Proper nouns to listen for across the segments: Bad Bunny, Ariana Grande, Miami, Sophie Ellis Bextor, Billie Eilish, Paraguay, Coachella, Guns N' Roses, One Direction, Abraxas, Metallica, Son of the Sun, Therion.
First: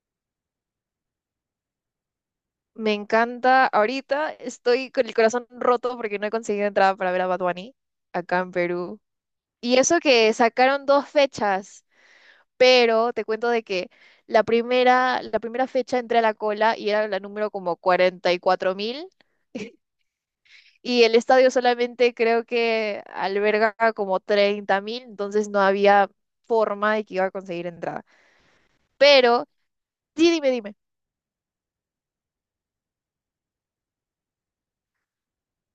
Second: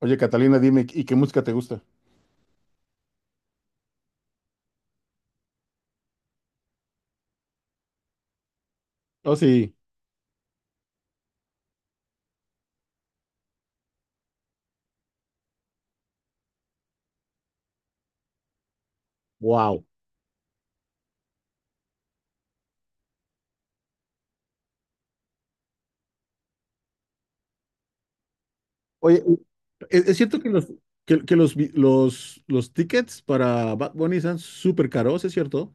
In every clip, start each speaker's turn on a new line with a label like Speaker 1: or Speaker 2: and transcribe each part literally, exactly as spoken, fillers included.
Speaker 1: Oye, Catalina, dime, ¿y qué música te gusta?
Speaker 2: Me encanta. Ahorita estoy con el corazón roto porque no he conseguido entrada para ver a Bad Bunny acá en Perú.
Speaker 1: Oh, sí.
Speaker 2: Y eso que sacaron dos fechas, pero te cuento de que la primera, la primera fecha entré a la cola y era la número como 44 mil.
Speaker 1: Wow.
Speaker 2: Y el estadio solamente creo que alberga como 30 mil, entonces no había forma de que iba a conseguir entrada.
Speaker 1: Oye,
Speaker 2: Pero,
Speaker 1: ¿es, es
Speaker 2: sí,
Speaker 1: cierto que
Speaker 2: dime,
Speaker 1: los
Speaker 2: dime.
Speaker 1: que, que los, vi- los los tickets para Bad Bunny están súper caros, ¿es cierto?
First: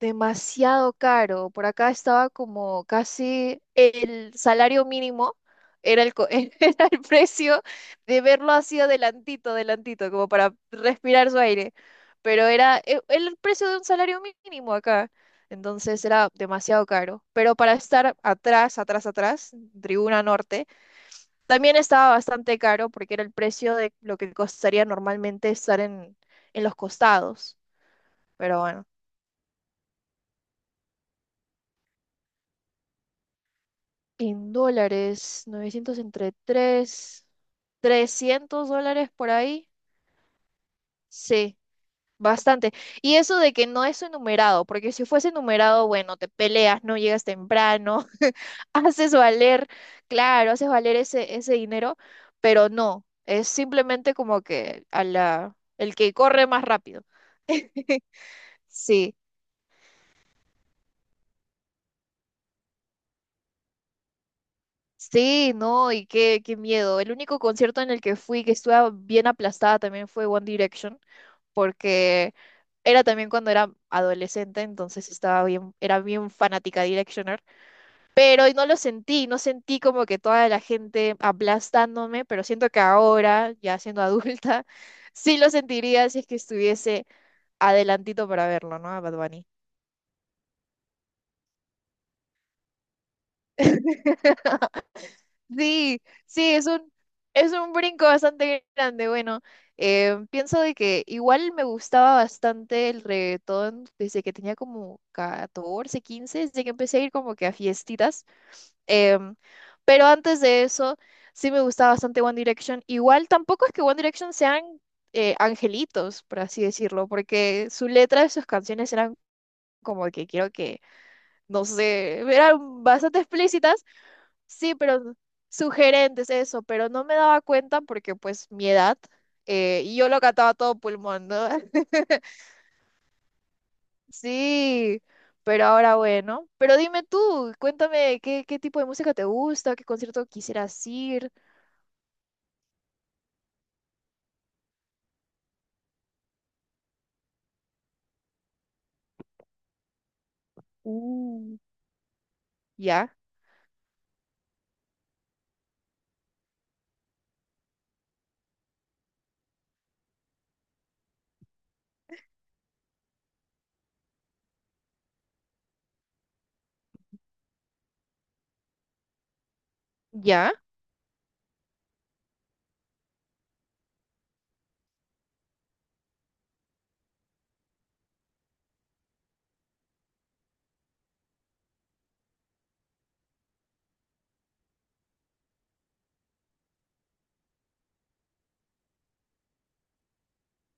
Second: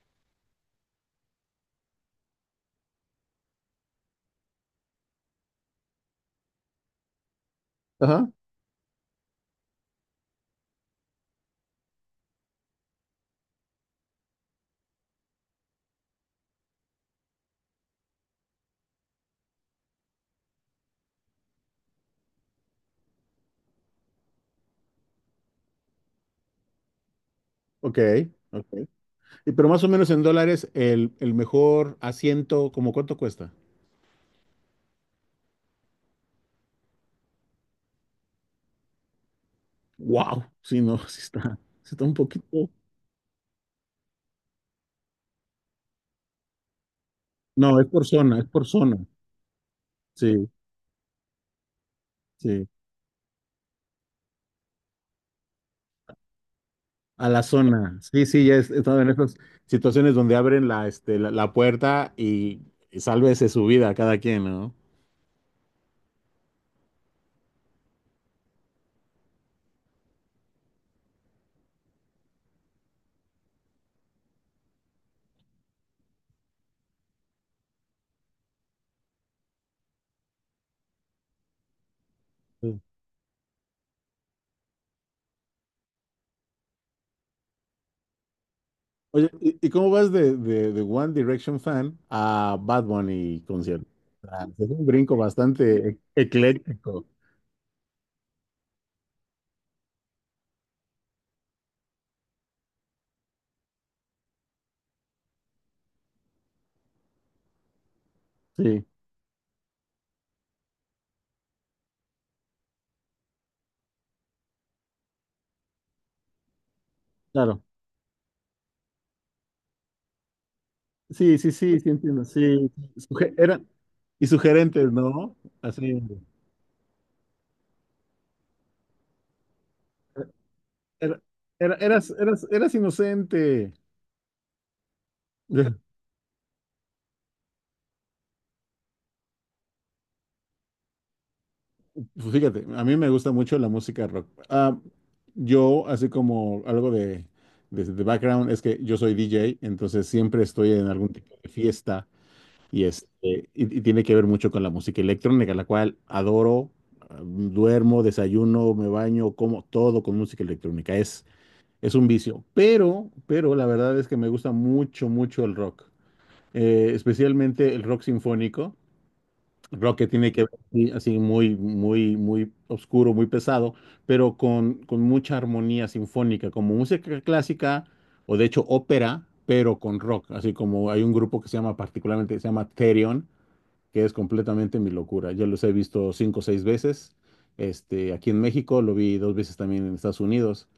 Speaker 2: Demasiado caro. Por acá estaba como casi el salario mínimo, era el, co- era el precio de
Speaker 1: Ajá.
Speaker 2: verlo así adelantito, adelantito, como para respirar su aire. Pero era e- el precio de un salario mínimo acá. Entonces era demasiado caro. Pero para estar atrás, atrás, atrás, Tribuna Norte, también estaba bastante caro porque era el precio de lo que costaría normalmente estar en, en los costados.
Speaker 1: Ok,
Speaker 2: Pero
Speaker 1: ok.
Speaker 2: bueno.
Speaker 1: Y pero más o menos en dólares el, el mejor asiento, ¿cómo cuánto cuesta?
Speaker 2: En dólares, 900 entre tres trescientos dólares por ahí.
Speaker 1: Wow. Sí, no, sí está.
Speaker 2: Sí,
Speaker 1: Sí está un poquito.
Speaker 2: bastante. Y eso de que no es enumerado, porque si fuese enumerado, bueno, te peleas, no llegas
Speaker 1: No, es
Speaker 2: temprano,
Speaker 1: por zona, es por zona.
Speaker 2: haces valer,
Speaker 1: Sí,
Speaker 2: claro, haces valer ese, ese dinero,
Speaker 1: sí.
Speaker 2: pero no, es simplemente como que a la, el que corre más rápido.
Speaker 1: A la zona. Sí, sí, ya he estado en
Speaker 2: Sí.
Speaker 1: esas situaciones donde abren la, este, la, la puerta y, y sálvese su vida a cada quien, ¿no?
Speaker 2: Sí, no, y qué, qué miedo. El único concierto en el que fui que estuve bien aplastada también fue One Direction porque era también cuando era adolescente, entonces estaba bien, era bien fanática de Directioner, pero no lo sentí, no sentí como que toda la gente aplastándome, pero siento que
Speaker 1: Sí.
Speaker 2: ahora, ya siendo adulta, sí lo sentiría si es que estuviese adelantito para verlo, ¿no? A Bad
Speaker 1: Oye,
Speaker 2: Bunny.
Speaker 1: ¿y, y cómo vas de, de, de One Direction fan a Bad Bunny concierto? O es un brinco bastante e-
Speaker 2: Sí, sí, es un,
Speaker 1: ecléctico.
Speaker 2: es un brinco bastante grande. Bueno, eh, pienso de que igual me gustaba bastante el reggaetón desde que tenía como catorce, quince, desde que empecé a ir como que a fiestitas.
Speaker 1: Sí,
Speaker 2: Em, pero antes de eso, sí me gustaba bastante One Direction. Igual tampoco es que One Direction sean eh, angelitos, por así decirlo,
Speaker 1: claro.
Speaker 2: porque su letra de sus canciones eran como que quiero que,
Speaker 1: Sí, sí,
Speaker 2: no
Speaker 1: sí, sí
Speaker 2: sé,
Speaker 1: entiendo. Sí,
Speaker 2: eran bastante
Speaker 1: Suge- eran
Speaker 2: explícitas.
Speaker 1: y
Speaker 2: Sí,
Speaker 1: sugerentes,
Speaker 2: pero
Speaker 1: ¿no? Así.
Speaker 2: sugerentes eso, pero no me daba cuenta porque pues mi edad, eh, y yo lo cantaba a todo
Speaker 1: Era-
Speaker 2: pulmón, ¿no?
Speaker 1: era- eras, eras, eras inocente.
Speaker 2: Sí, pero ahora bueno. Pero dime tú, cuéntame qué, qué tipo de música te gusta, qué concierto quisieras ir.
Speaker 1: Fíjate, a mí me gusta mucho la música rock. Ah, yo, así como algo de, de, de background, es que yo soy D J, entonces siempre estoy en algún tipo de
Speaker 2: Uh,
Speaker 1: fiesta y,
Speaker 2: ¿ya?
Speaker 1: este, y, y tiene que ver mucho con la música electrónica, la cual adoro, ah, duermo, desayuno, me baño, como todo con música electrónica. Es, es un vicio, pero, pero la verdad es que me gusta mucho, mucho el rock. Eh, especialmente el rock sinfónico. Rock que tiene que
Speaker 2: ¿Ya?
Speaker 1: ver sí, así muy, muy, muy oscuro, muy pesado, pero con, con mucha armonía sinfónica, como música clásica o de hecho ópera, pero con rock. Así como hay un grupo que se llama particularmente, se llama Therion, que es completamente mi locura. Yo los he visto cinco o seis veces, este, aquí en México, lo vi dos veces también en Estados Unidos,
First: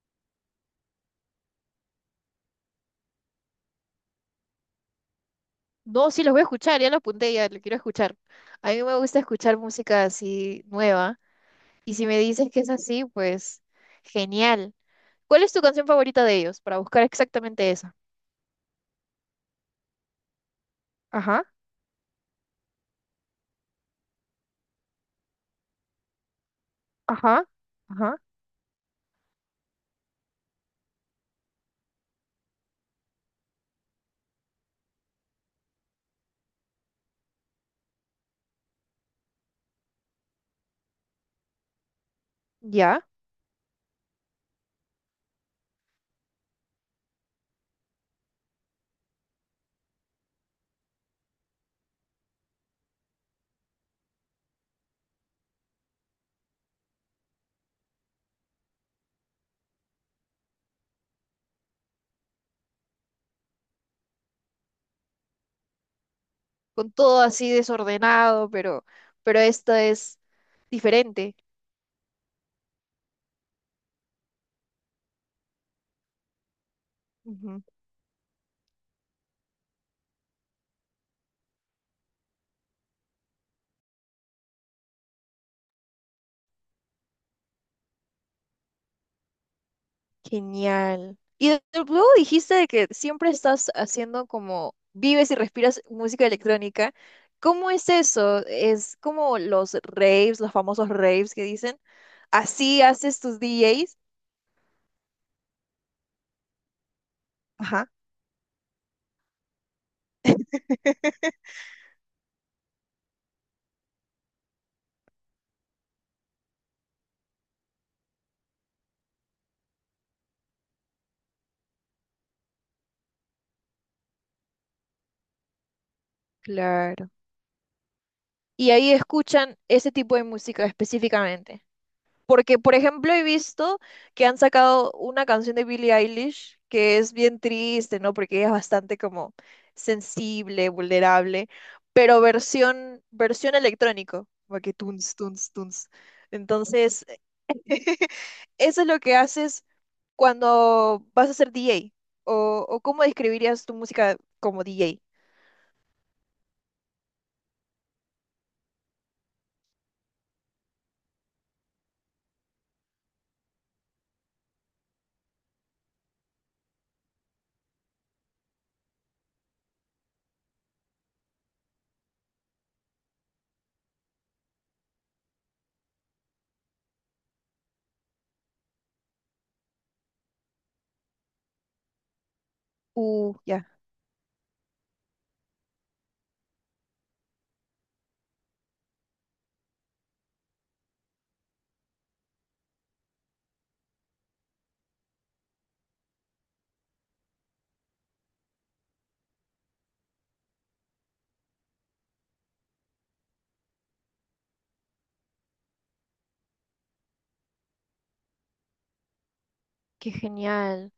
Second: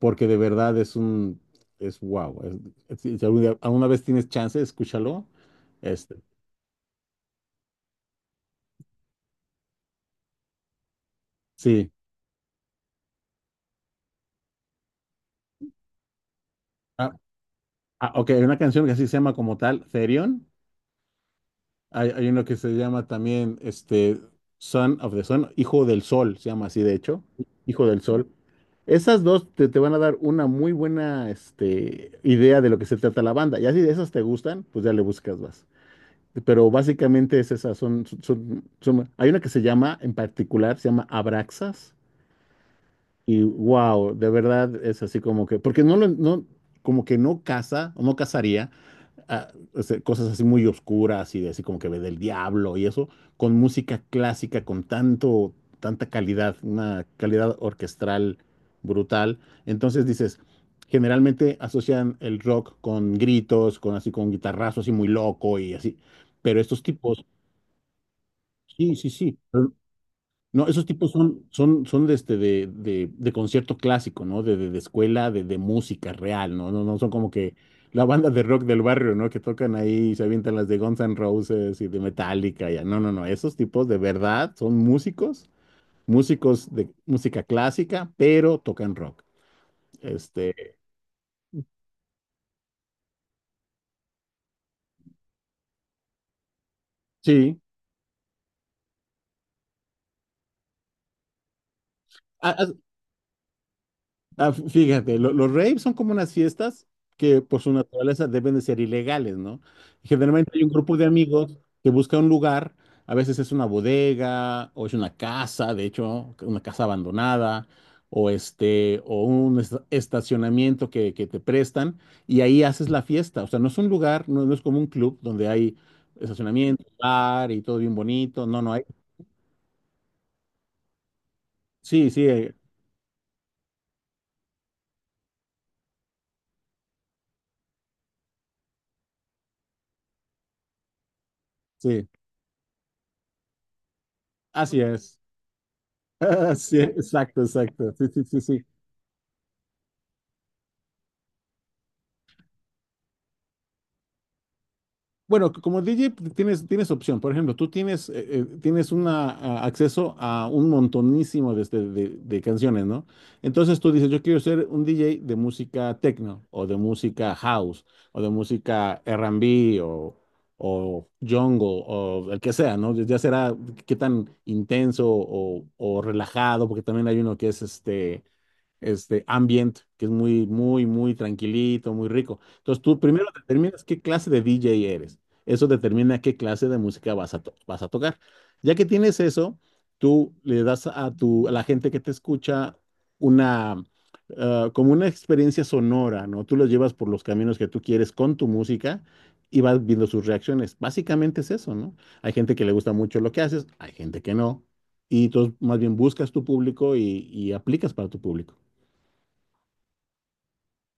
Speaker 1: porque de verdad es un, es wow. es- si si algún día- alguna vez tienes chance, escúchalo.
Speaker 2: No,
Speaker 1: Este,
Speaker 2: sí, los voy a escuchar, ya lo apunté, ya lo quiero escuchar. A mí me gusta escuchar música así nueva,
Speaker 1: sí.
Speaker 2: y si me dices que es así, pues genial. ¿Cuál es tu canción favorita de ellos para buscar
Speaker 1: Ah,
Speaker 2: exactamente esa?
Speaker 1: ah, ok, hay una canción que así se llama como tal, Therion.
Speaker 2: Ajá.
Speaker 1: Hay, hay uno que se llama también este, Son of the Sun, Hijo del Sol, se llama así de hecho,
Speaker 2: Ajá,
Speaker 1: Hijo del
Speaker 2: ajá,
Speaker 1: Sol. Esas dos te, te van a dar una muy buena este, idea de lo que se trata la banda. Y así de esas te gustan, pues ya le buscas más. Pero básicamente es esas, son, son, son- son- hay una que se llama, en particular, se llama Abraxas.
Speaker 2: ya.
Speaker 1: Y wow, de verdad es así como que, porque no lo, no, como que no casa o no casaría ah, o cosas así muy oscuras y de así como que ve del diablo y eso, con música clásica, con tanto, tanta calidad, una calidad orquestral brutal. Entonces dices, generalmente asocian el rock con gritos, con así, con guitarrazos así muy loco y así. Pero estos
Speaker 2: Con todo
Speaker 1: tipos,
Speaker 2: así desordenado, pero,
Speaker 1: sí, sí, sí.
Speaker 2: pero esto es
Speaker 1: No, esos tipos
Speaker 2: diferente.
Speaker 1: son, son, son de este de, de, de concierto clásico, ¿no? De, de, de escuela, de, de música real, ¿no? No, no son como que
Speaker 2: Ujú.
Speaker 1: la banda de rock del barrio, ¿no? Que tocan ahí y se avientan las de Guns N' Roses y de Metallica, ya. No, no, no. Esos tipos de verdad son músicos, músicos de música clásica, pero tocan rock. Este,
Speaker 2: Genial. Y de- de- luego dijiste de que siempre estás haciendo como vives y respiras música electrónica.
Speaker 1: sí.
Speaker 2: ¿Cómo es eso? ¿Es como los raves, los famosos raves que dicen?
Speaker 1: Ah, ah,
Speaker 2: ¿Así haces tus D Js?
Speaker 1: ah, f- fíjate, lo- los raves son como unas fiestas que por su
Speaker 2: Ajá.
Speaker 1: naturaleza deben de ser ilegales, ¿no? Generalmente hay un grupo de amigos que busca un lugar, a veces es una bodega o es una casa, de hecho, una casa abandonada, o este, o un est- estacionamiento que, que te prestan y ahí haces la fiesta. O sea, no es un lugar, no, no es como un club donde hay estacionamiento,
Speaker 2: Claro.
Speaker 1: bar y todo bien bonito. No,
Speaker 2: Y
Speaker 1: no hay.
Speaker 2: ahí escuchan ese tipo de música específicamente.
Speaker 1: Sí, sí, eh,
Speaker 2: Porque, por ejemplo, he visto que han sacado una canción de Billie Eilish que es bien triste, ¿no? Porque ella es bastante como sensible, vulnerable,
Speaker 1: sí,
Speaker 2: pero versión, versión electrónico, como que
Speaker 1: así
Speaker 2: tunes,
Speaker 1: es.
Speaker 2: tunes, tunes.
Speaker 1: Sí,
Speaker 2: Entonces,
Speaker 1: exacto, exacto. Sí, sí, sí, sí.
Speaker 2: eso es lo que haces cuando vas a ser D J. ¿O, o cómo describirías tu música como D J?
Speaker 1: Bueno, c- como D J pues, tienes, tienes opción. Por ejemplo, tú tienes, eh, eh, tienes una, a- acceso a un montonísimo de, este- de- de canciones, ¿no? Entonces tú dices, yo quiero ser un D J de música techno o de música house o de música R and B o, o jungle o el que sea, ¿no? Ya ya será qué tan intenso o, o relajado, porque también hay uno que es este este ambient, que es muy, muy, muy tranquilito, muy rico. Entonces tú primero
Speaker 2: Uh, ya,
Speaker 1: determinas qué clase de D J eres. Eso determina qué clase de música vas a, to- vas a tocar. Ya que tienes eso, tú le das a, tu, a la gente que te escucha una, ah, como una experiencia sonora, ¿no? Tú los llevas por los caminos que tú quieres con tu música y vas viendo sus reacciones. Básicamente es eso, ¿no? Hay gente que le gusta mucho lo que haces, hay gente que no. Y entonces más bien buscas tu público y y aplicas para tu público.
Speaker 2: qué genial.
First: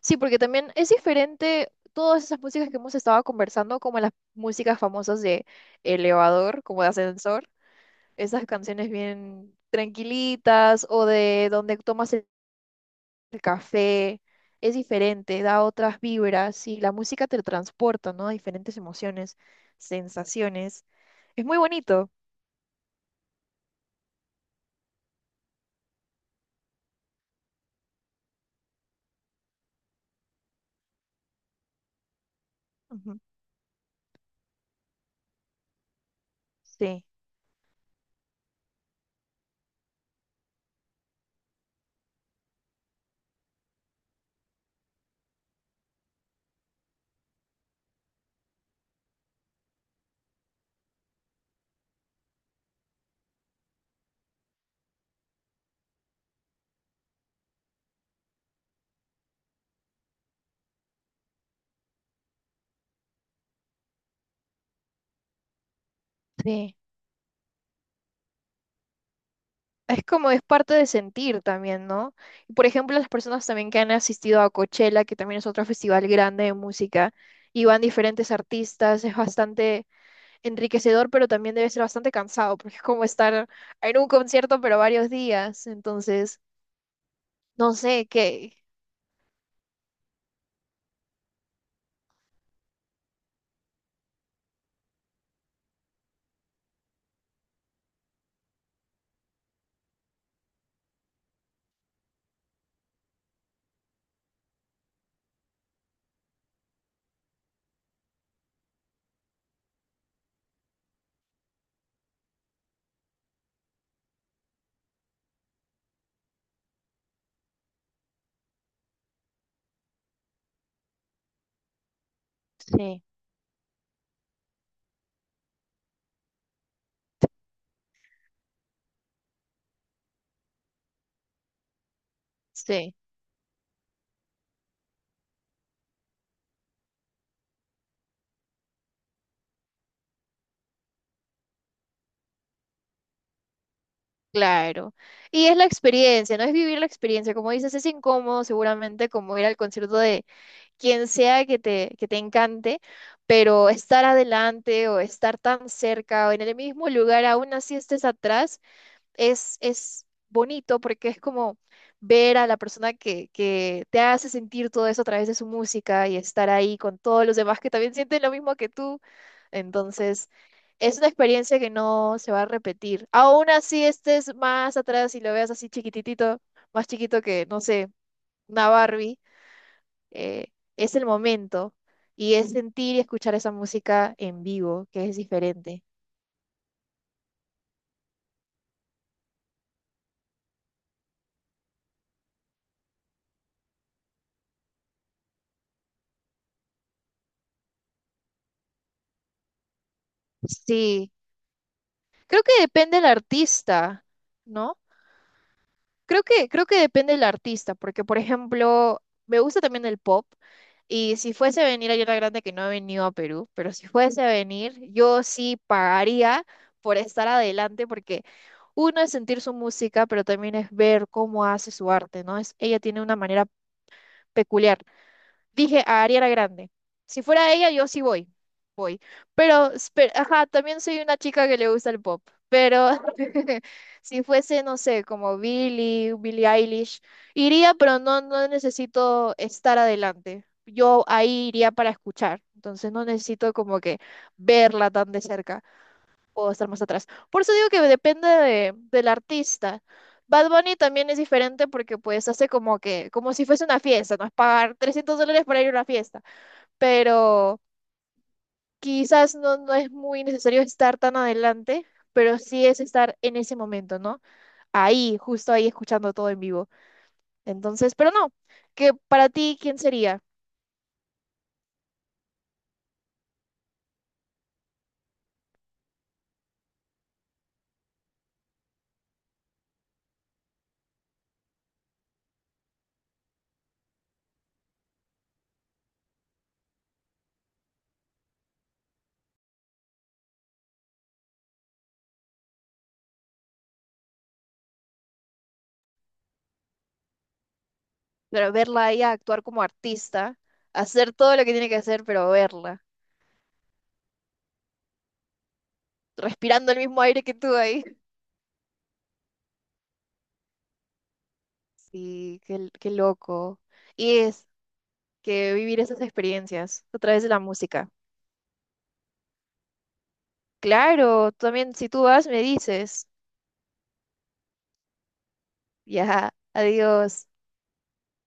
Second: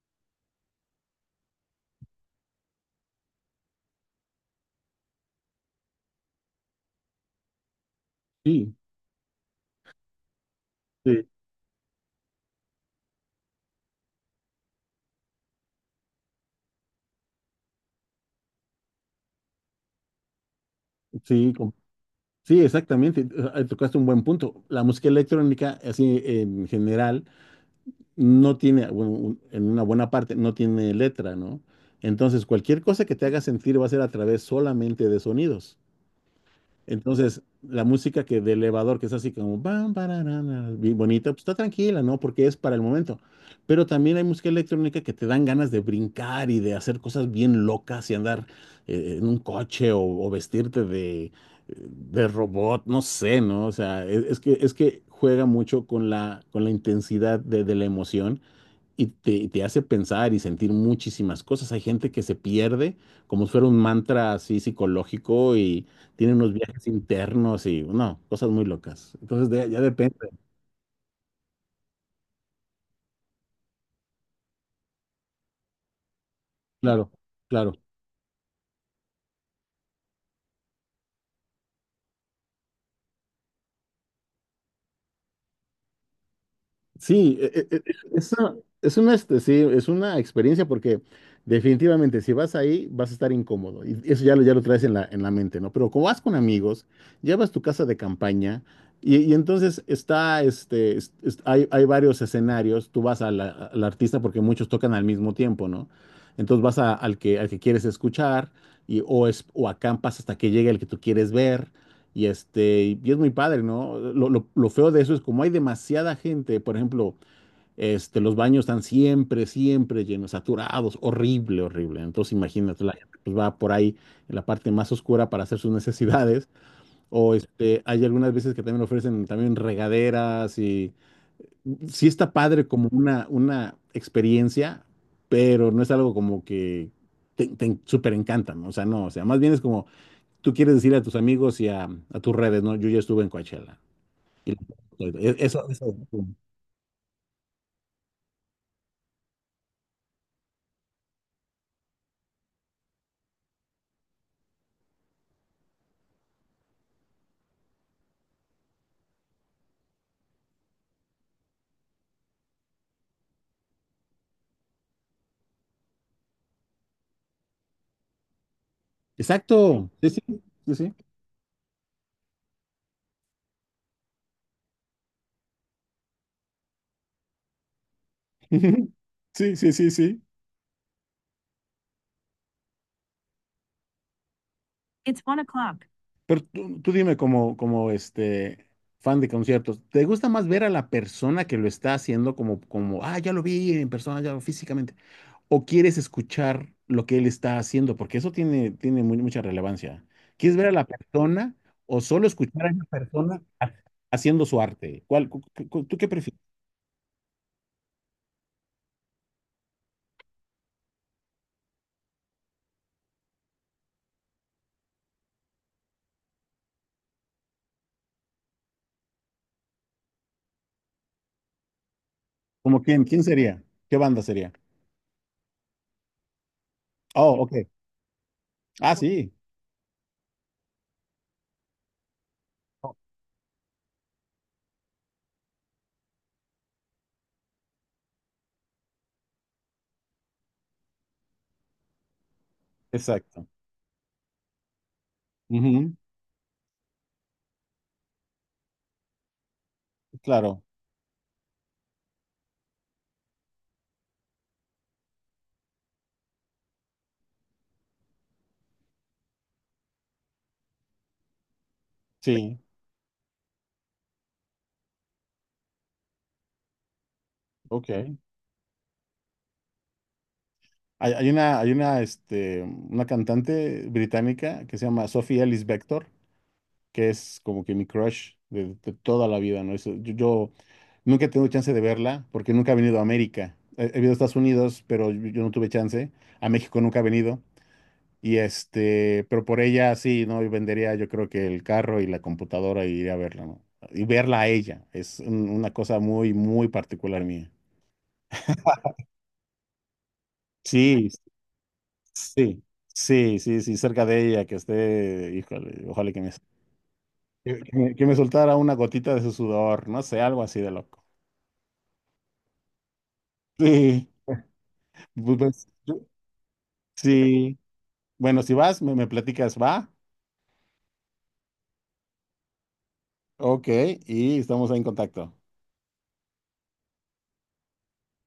Speaker 2: Sí, porque también es diferente todas esas músicas que hemos estado conversando, como las músicas famosas de elevador, como de ascensor, esas
Speaker 1: Sí,
Speaker 2: canciones bien tranquilitas o
Speaker 1: sí,
Speaker 2: de donde tomas el el café, es diferente, da otras vibras y la música te transporta, ¿no? A diferentes emociones, sensaciones. Es
Speaker 1: sí,
Speaker 2: muy
Speaker 1: com-
Speaker 2: bonito.
Speaker 1: sí, exactamente. Eh, tocaste un buen punto. La música electrónica, así en general, no tiene, bueno, un- en una buena parte, no tiene letra, ¿no? Entonces, cualquier cosa que
Speaker 2: Ujú.
Speaker 1: te haga sentir va a ser a través solamente de sonidos.
Speaker 2: Sí,
Speaker 1: Entonces, la música que de elevador, que es así como bam, bararana, bien bonita, pues está tranquila, ¿no? Porque es para el momento. Pero también hay música electrónica que te dan ganas de brincar y de hacer cosas bien locas y andar eh, en un coche o, o vestirte de, de robot, no sé, ¿no? O sea, es, es que, es que juega mucho con la, con la intensidad de, de la emoción y te, te hace pensar y sentir muchísimas cosas. Hay gente que se pierde como si fuera un mantra así psicológico y tiene unos
Speaker 2: sí.
Speaker 1: viajes internos y, no, cosas muy locas. Entonces, de- ya
Speaker 2: Es
Speaker 1: depende,
Speaker 2: como es parte de sentir también, ¿no? Y, por ejemplo, las personas también que han asistido a Coachella, que también es otro festival grande de
Speaker 1: claro,
Speaker 2: música, y
Speaker 1: claro.
Speaker 2: van diferentes artistas, es bastante enriquecedor, pero también debe ser bastante cansado, porque es como estar en un concierto, pero varios días. Entonces,
Speaker 1: Sí, e-
Speaker 2: no
Speaker 1: e- e-
Speaker 2: sé qué.
Speaker 1: eso es una, este, sí, es una experiencia porque definitivamente si vas ahí vas a estar incómodo y eso ya lo, ya lo traes en la, en la mente, ¿no? Pero como vas con amigos, llevas tu casa de campaña y, y entonces está, este, es- es- hay, hay varios escenarios, tú vas a la- al artista porque muchos tocan al mismo tiempo, ¿no? Entonces vas a- al que, al que quieres escuchar y, o, es, o acampas hasta que llegue el que tú quieres ver. Y este, y es muy padre, ¿no? Lo, lo- lo feo de eso es como hay demasiada gente, por ejemplo, este, los baños están siempre, siempre llenos, saturados, horrible, horrible. Entonces, imagínate, la
Speaker 2: Sí,
Speaker 1: gente pues, va por ahí en la parte más oscura para hacer sus necesidades. O este, hay algunas veces que también ofrecen también regaderas y sí está padre como
Speaker 2: sí,
Speaker 1: una, una experiencia, pero no es algo como que te, te súper encanta, ¿no? O sea, no, o sea, más bien es como tú quieres decir a tus amigos y a, a tus redes, ¿no? Yo ya estuve en Coachella. Y-
Speaker 2: claro. Y es la
Speaker 1: eso, eso.
Speaker 2: experiencia, ¿no? Es vivir la experiencia. Como dices, es incómodo seguramente como ir al concierto de quien sea que te, que te encante, pero estar adelante o estar tan cerca o en el mismo lugar, aún así estés atrás, es, es bonito porque es como ver a la persona que, que te hace sentir todo eso a través de su música y estar ahí con todos los demás que también sienten lo mismo que tú.
Speaker 1: Exacto. Sí, sí,
Speaker 2: Entonces,
Speaker 1: sí, sí.
Speaker 2: es una experiencia que no se va a repetir. Aún así estés más atrás y lo veas así chiquititito, más chiquito que, no sé, una Barbie
Speaker 1: Sí, sí, sí, sí.
Speaker 2: eh, es el momento y es sentir y escuchar esa música en vivo, que es diferente.
Speaker 1: Pero tú, tú dime como, como este fan de conciertos, ¿te gusta más ver a la persona que lo está haciendo como, como, ah, ya lo vi en persona, ya lo- físicamente? ¿O quieres escuchar lo que él está haciendo? Porque eso tiene, tiene mu- mucha relevancia. ¿Quieres ver a la
Speaker 2: Sí,
Speaker 1: persona o solo
Speaker 2: creo que
Speaker 1: escuchar a esa
Speaker 2: depende del
Speaker 1: persona ha-
Speaker 2: artista,
Speaker 1: haciendo su
Speaker 2: ¿no?
Speaker 1: arte? ¿Cuál, cu- cu- cu- ¿tú qué
Speaker 2: Creo
Speaker 1: prefieres?
Speaker 2: que, creo que depende del artista, porque por ejemplo, me gusta también el pop y si fuese a venir a la Grande, que no ha venido a Perú, pero si fuese a venir, yo sí pagaría por estar adelante porque... Uno es sentir su música, pero también es ver cómo hace su arte, ¿no? Es, ella
Speaker 1: ¿Como
Speaker 2: tiene
Speaker 1: quién?
Speaker 2: una
Speaker 1: ¿Quién
Speaker 2: manera
Speaker 1: sería? ¿Qué banda sería?
Speaker 2: peculiar. Dije a Ariana Grande. Si
Speaker 1: Oh,
Speaker 2: fuera
Speaker 1: ok.
Speaker 2: ella, yo sí voy.
Speaker 1: Ah,
Speaker 2: Voy.
Speaker 1: sí,
Speaker 2: Pero, espe- ajá, también soy una chica que le gusta el pop. Pero si fuese, no sé, como Billie, Billie Eilish, iría, pero no, no necesito estar adelante. Yo ahí iría para escuchar. Entonces no
Speaker 1: exacto.
Speaker 2: necesito como que verla tan de cerca
Speaker 1: Ujú,
Speaker 2: o estar más atrás. Por eso digo que depende de- del artista. Bad
Speaker 1: claro,
Speaker 2: Bunny también es diferente porque pues hace como que, como si fuese una fiesta, no es pagar trescientos dólares para ir a una fiesta, pero quizás no, no es muy necesario estar tan adelante, pero
Speaker 1: sí,
Speaker 2: sí es estar en ese momento, ¿no? Ahí, justo ahí, escuchando todo en vivo.
Speaker 1: ok.
Speaker 2: Entonces, pero
Speaker 1: Hay,
Speaker 2: no, que para ti, ¿quién sería?
Speaker 1: hay una, hay una, este, una cantante británica que se llama Sophie Ellis Bextor, que es como que mi crush de, de toda la vida, ¿no? Es- yo, yo nunca he tenido chance de verla porque nunca ha venido a América. He, he venido a Estados Unidos, pero yo, yo no tuve chance. A México nunca ha venido. Y este, pero por ella sí, ¿no? Yo vendería yo creo que el carro y la computadora y iría a verla, ¿no? Y verla a ella. Es un- una cosa muy, muy particular mía.
Speaker 2: Pero verla a ella actuar como artista,
Speaker 1: Sí,
Speaker 2: hacer todo lo que tiene que hacer, pero
Speaker 1: sí,
Speaker 2: verla,
Speaker 1: sí, sí, sí, cerca de ella, que esté, híjole, ojalá que me,
Speaker 2: respirando el mismo aire que tú
Speaker 1: que que
Speaker 2: ahí.
Speaker 1: me, que me soltara una gotita de su sudor, no sé, algo así de loco.
Speaker 2: Sí, qué, qué loco.
Speaker 1: Sí,
Speaker 2: Y es
Speaker 1: pues,
Speaker 2: que
Speaker 1: pues,
Speaker 2: vivir esas
Speaker 1: yo-
Speaker 2: experiencias a través de la
Speaker 1: sí.
Speaker 2: música.
Speaker 1: Bueno, si vas, me, me platicas, va.
Speaker 2: Claro, tú también, si tú vas, me dices.
Speaker 1: Ok, y estamos ahí en contacto.
Speaker 2: Ya, adiós.